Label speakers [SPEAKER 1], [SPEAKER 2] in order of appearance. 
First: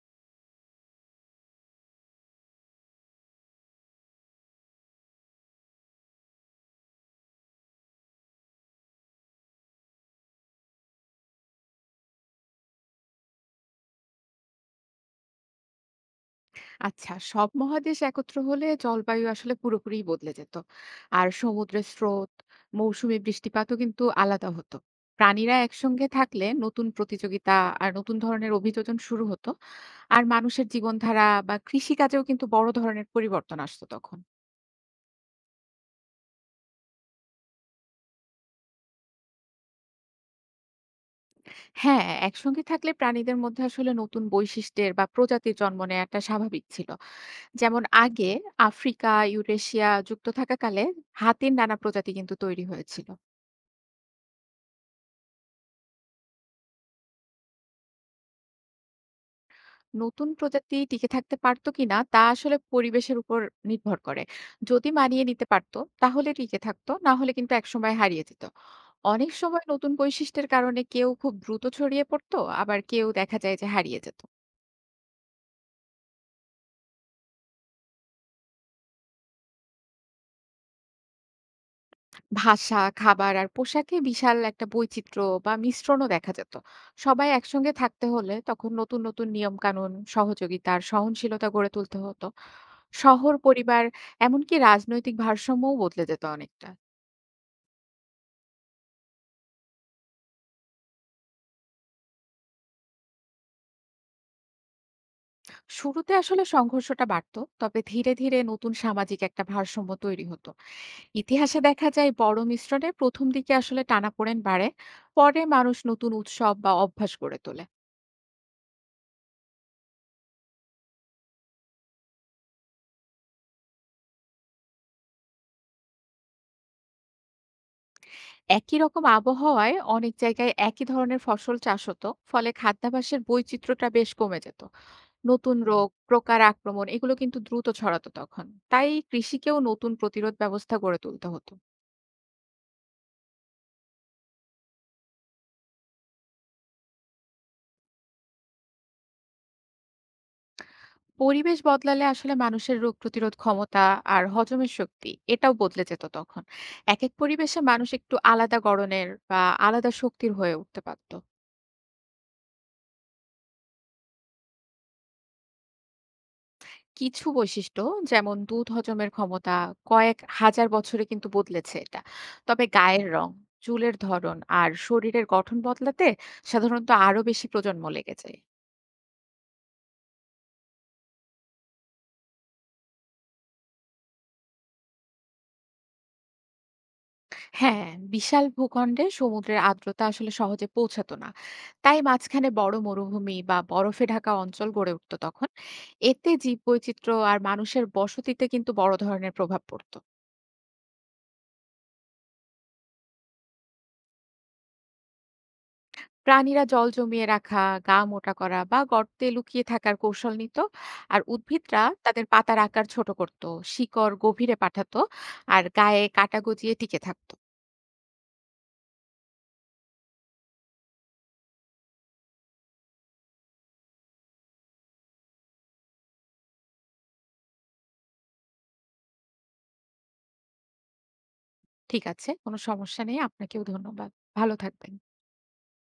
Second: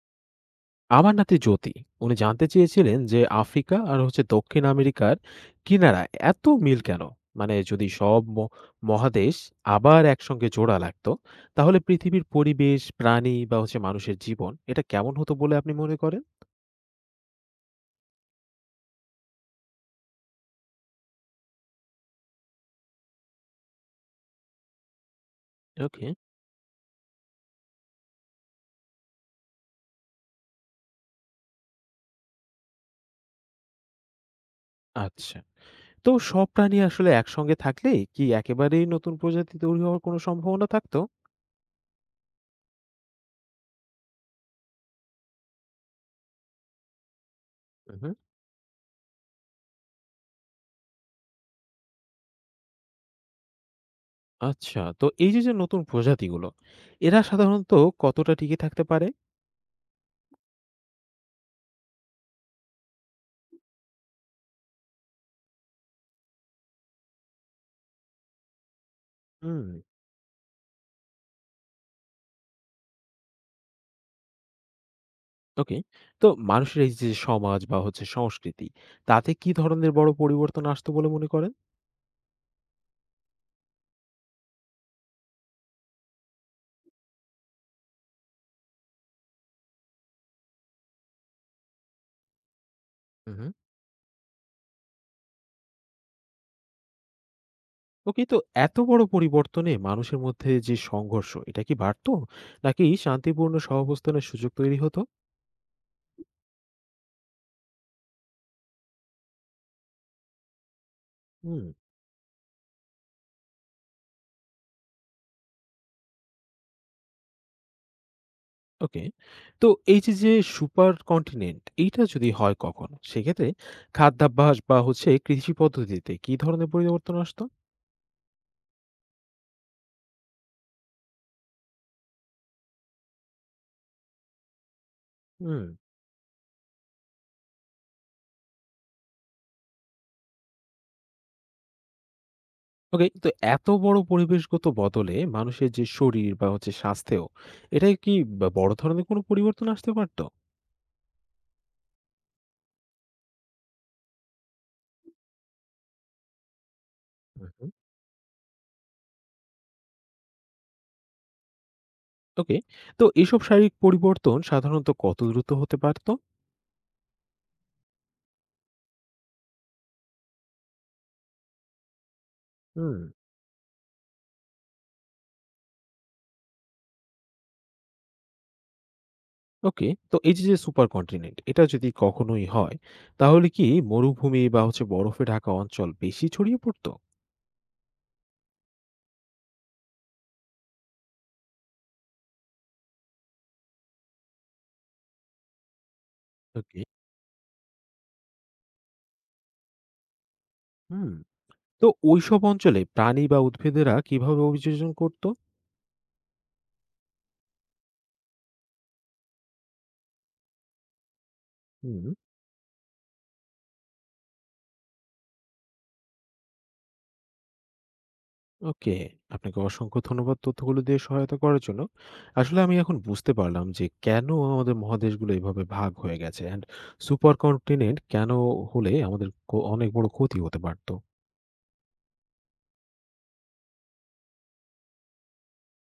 [SPEAKER 1] আমার নাতি জ্যোতি উনি জানতে চেয়েছিলেন যে আফ্রিকা আর হচ্ছে দক্ষিণ আমেরিকার কিনারা এত মিল কেন। মানে যদি সব মহাদেশ আবার একসঙ্গে জোড়া লাগতো, তাহলে পৃথিবীর পরিবেশ, প্রাণী বা হচ্ছে মানুষের জীবন এটা কেমন হতো বলে আপনি মনে করেন?
[SPEAKER 2] আচ্ছা, সব মহাদেশ একত্র হলে জলবায়ু আসলে পুরোপুরি বদলে যেত। আর সমুদ্রের স্রোত, মৌসুমী বৃষ্টিপাতও কিন্তু আলাদা হতো। প্রাণীরা একসঙ্গে
[SPEAKER 1] ওকে,
[SPEAKER 2] থাকলে নতুন প্রতিযোগিতা আর নতুন ধরনের অভিযোজন শুরু হতো। আর মানুষের জীবনধারা বা কৃষিকাজেও কিন্তু বড় ধরনের পরিবর্তন আসতো তখন।
[SPEAKER 1] আচ্ছা, তো সব প্রাণী আসলে একসঙ্গে থাকলে কি একেবারেই নতুন প্রজাতি তৈরি হওয়ার কোনো সম্ভাবনা থাকতো?
[SPEAKER 2] হ্যাঁ, একসঙ্গে থাকলে প্রাণীদের মধ্যে আসলে নতুন বৈশিষ্ট্যের বা প্রজাতির জন্ম নেওয়াটা স্বাভাবিক ছিল। যেমন
[SPEAKER 1] হুম।
[SPEAKER 2] আগে আফ্রিকা ইউরেশিয়া যুক্ত থাকাকালে হাতির নানা প্রজাতি কিন্তু তৈরি হয়েছিল।
[SPEAKER 1] আচ্ছা, তো এই যে যে নতুন প্রজাতিগুলো, এরা সাধারণত কতটা টিকে থাকতে পারে?
[SPEAKER 2] নতুন প্রজাতি টিকে থাকতে পারতো কিনা তা আসলে পরিবেশের উপর নির্ভর করে। যদি মানিয়ে নিতে পারতো তাহলে টিকে থাকতো, না হলে কিন্তু একসময় হারিয়ে যেত। অনেক সময়
[SPEAKER 1] হুম।
[SPEAKER 2] নতুন বৈশিষ্ট্যের কারণে কেউ খুব দ্রুত ছড়িয়ে পড়তো, আবার কেউ দেখা যায় যে হারিয়ে যেত।
[SPEAKER 1] ওকে। তো মানুষের এই যে সমাজ বা হচ্ছে সংস্কৃতি, তাতে কি ধরনের বড় পরিবর্তন আসতো বলে মনে করেন?
[SPEAKER 2] ভাষা, খাবার আর পোশাকে বিশাল একটা বৈচিত্র্য বা মিশ্রণও দেখা যেত। সবাই একসঙ্গে থাকতে হলে তখন নতুন নতুন নিয়ম কানুন, সহযোগিতা আর সহনশীলতা গড়ে তুলতে হতো।
[SPEAKER 1] হু,
[SPEAKER 2] শহর,
[SPEAKER 1] হু।
[SPEAKER 2] পরিবার এমনকি রাজনৈতিক ভারসাম্যও বদলে যেত অনেকটা।
[SPEAKER 1] ওকে, তো এত বড় পরিবর্তনে মানুষের মধ্যে যে সংঘর্ষ, এটা কি বাড়তো? নাকি শান্তিপূর্ণ সহাবস্থানের সুযোগ তৈরি হতো?
[SPEAKER 2] শুরুতে আসলে সংঘর্ষটা বাড়তো, তবে ধীরে ধীরে নতুন সামাজিক একটা ভারসাম্য তৈরি হতো। ইতিহাসে
[SPEAKER 1] হুম।
[SPEAKER 2] দেখা যায় বড় মিশ্রণে প্রথম দিকে আসলে টানাপোড়েন বাড়ে। পরে মানুষ নতুন উৎসব বা অভ্যাস গড়ে তোলে।
[SPEAKER 1] ওকে। তো এই যে, যে সুপার কন্টিনেন্ট এইটা যদি হয় কখনো, সেক্ষেত্রে খাদ্যাভ্যাস বা হচ্ছে কৃষি পদ্ধতিতে কি ধরনের পরিবর্তন আসতো?
[SPEAKER 2] একই রকম আবহাওয়ায় অনেক জায়গায় একই ধরনের ফসল চাষ হতো, ফলে খাদ্যাভ্যাসের বৈচিত্র্যটা বেশ কমে যেত। নতুন
[SPEAKER 1] হুম।
[SPEAKER 2] রোগ প্রকার আক্রমণ এগুলো কিন্তু দ্রুত ছড়াতো তখন। তাই কৃষিকেও নতুন প্রতিরোধ ব্যবস্থা গড়ে তুলতে হতো।
[SPEAKER 1] ওকে, তো এত বড় পরিবেশগত বদলে মানুষের যে শরীর বা হচ্ছে স্বাস্থ্যেও, এটাই কি বড় ধরনের কোনো পরিবর্তন আসতে পারতো?
[SPEAKER 2] পরিবেশ বদলালে আসলে মানুষের রোগ প্রতিরোধ ক্ষমতা আর হজমের শক্তি এটাও বদলে যেত তখন। এক এক পরিবেশে
[SPEAKER 1] হুম।
[SPEAKER 2] মানুষ একটু আলাদা গড়নের বা আলাদা শক্তির হয়ে উঠতে পারত।
[SPEAKER 1] ওকে, তো এইসব শারীরিক পরিবর্তন সাধারণত কত দ্রুত হতে পারতো?
[SPEAKER 2] কিছু বৈশিষ্ট্য, যেমন দুধ হজমের ক্ষমতা, কয়েক হাজার বছরে কিন্তু বদলেছে এটা। তবে
[SPEAKER 1] হুম।
[SPEAKER 2] গায়ের রং, চুলের ধরন আর শরীরের গঠন বদলাতে সাধারণত আরো বেশি প্রজন্ম লেগে যায়।
[SPEAKER 1] ওকে, তো এই যে যে সুপার কন্টিনেন্ট এটা যদি কখনোই হয়, তাহলে কি মরুভূমি বা হচ্ছে বরফে ঢাকা অঞ্চল বেশি ছড়িয়ে পড়তো?
[SPEAKER 2] হ্যাঁ, বিশাল ভূখণ্ডে সমুদ্রের আর্দ্রতা আসলে সহজে পৌঁছাতো না। তাই মাঝখানে বড় মরুভূমি বা বরফে ঢাকা অঞ্চল গড়ে উঠতো তখন। এতে
[SPEAKER 1] ওকে।
[SPEAKER 2] জীববৈচিত্র্য আর মানুষের বসতিতে কিন্তু বড় ধরনের প্রভাব পড়তো।
[SPEAKER 1] হুম। তো ওইসব অঞ্চলে প্রাণী বা উদ্ভিদেরা কিভাবে অভিযোজন করতো?
[SPEAKER 2] প্রাণীরা জল জমিয়ে রাখা, গা মোটা করা বা গর্তে লুকিয়ে থাকার কৌশল নিত। আর উদ্ভিদরা তাদের পাতার আকার ছোট করত, শিকড় গভীরে পাঠাতো আর গায়ে কাটা গজিয়ে টিকে থাকতো।
[SPEAKER 1] ওকে, আপনাকে অসংখ্য ধন্যবাদ তথ্যগুলো দিয়ে সহায়তা করার জন্য। আসলে আমি এখন বুঝতে পারলাম যে কেন আমাদের মহাদেশগুলো এভাবে ভাগ হয়ে গেছে। And সুপার কন্টিনেন্ট কেন হলে আমাদের অনেক বড় ক্ষতি হতে পারত।
[SPEAKER 2] ঠিক আছে, কোনো সমস্যা নেই। আপনাকেও ধন্যবাদ, ভালো থাকবেন।